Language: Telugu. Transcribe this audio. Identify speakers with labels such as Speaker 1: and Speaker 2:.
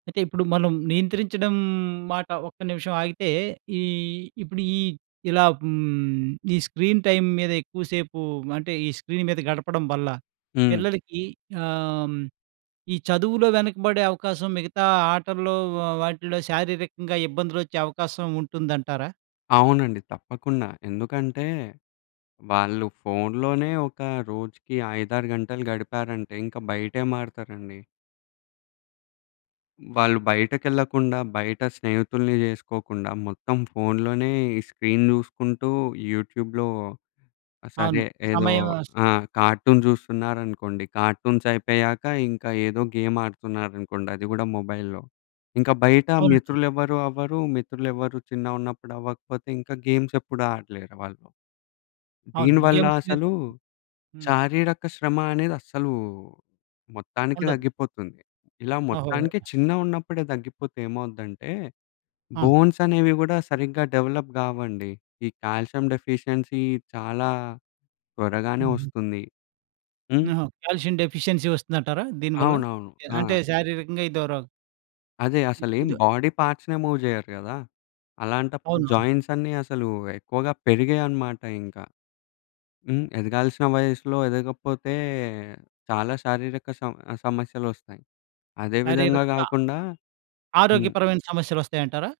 Speaker 1: అయితే ఇప్పుడు మనం నియంత్రించడం మాట ఒక్క నిమిషం ఆగితే, ఈ ఇప్పుడు ఈ ఇలా హ్మ్, ఈ స్క్రీన్ టైమ్ మీద ఎక్కువ సేపు అంటే, ఈ స్క్రీన్ మీద గడపడం వల్ల.
Speaker 2: హ్మ్.
Speaker 1: పిల్లలికి ఆహ్, ఈ చదువులో వెనకబడే అవకాశం మిగతా ఆటల్లో వ వాటిల్లో శారీరకంగా ఇబ్బందులొచ్చే అవకాశం ఉంటుందంటారా?
Speaker 2: అవునండి. తప్పకుండా ఎందుకంటే వాళ్ళు ఫోన్‌లోనే ఒక రోజుకి 5, 6 గంటలు గడిపారంటే, ఇంక బయటేమాటడతారండి? వాళ్ళు బయటకెళ్ళకుండా బయట స్నేహితుల్ని జేసుకోకుండా మొత్తం ఫోన్‌లోనే ఈ స్క్రీన్ చూసుకుంటూ యూట్యూబ్‌లో, సరే
Speaker 1: అవును.
Speaker 2: ఏదో
Speaker 1: సమయం
Speaker 2: ఆ! కార్టూన్ చూస్తున్నారనుకోండి. కార్టూన్స్ అయిపోయాక ఇంకా ఏదో గేమ్ ఆడుతున్నారనుకోండి. అది గూడా మొబైల్లో. ఇంకా బయట
Speaker 1: అవునండి.
Speaker 2: మిత్రులెవరు అవ్వరు. మిత్రులెవరూ చిన్నగున్నప్పుడవ్వకపోతే, ఇంకా గేమ్సెప్పుడు ఆడలేరు వాళ్ళు.
Speaker 1: అవును.
Speaker 2: దీనివల్ల
Speaker 1: గేమ్స్ మీద
Speaker 2: అసలు
Speaker 1: హ్మ్.
Speaker 2: శారీరక శ్రమ అనేది అస్సలు మొత్తానికి
Speaker 1: ఉండదు.
Speaker 2: తగ్గిపోతుంది. ఇలా
Speaker 1: ఓహో!
Speaker 2: మొత్తానికి
Speaker 1: ఓహ్!
Speaker 2: చిన్నగున్నప్పుడే తగ్గిపోతే ఏమవుద్దంటే,
Speaker 1: ఆ!
Speaker 2: బోన్సనేవి గూడా సరిగ్గా డెవలప్ గావండి. ఈ కాల్షియం డెఫిషియన్సీ చాలా త్వరగానే
Speaker 1: హుహు.
Speaker 2: వస్తుంది. హ్మ్.
Speaker 1: ఆహా! కాల్షియం డెఫిషియన్సీ వస్తుందంటారా? దీనివల్ల
Speaker 2: అవునవును. ఆ!
Speaker 1: అంటే శారీరకంగా ఇదొ రో
Speaker 2: అదే.
Speaker 1: ఇ
Speaker 2: అసలేం
Speaker 1: ఇదొ
Speaker 2: బాడీ పార్ట్స్‌నే మూవ్ చేయరు గదా! అలాంటప్పుడు
Speaker 1: అవును.
Speaker 2: జాయింట్స్ అన్నీ అసలు ఎక్కువగా పెరిగాయనమాట ఇంక. హ్మ్. ఎదగాల్సిన వయసులో ఎదగపోతే చాలా శారీరక సమ సమస్యలొస్తాయి. అదే విధంగా
Speaker 1: శారీరంగా
Speaker 2: గాకుండా హ్మ్.
Speaker 1: ఆరోగ్యపరమైన సమస్యలొస్తాయంటారా?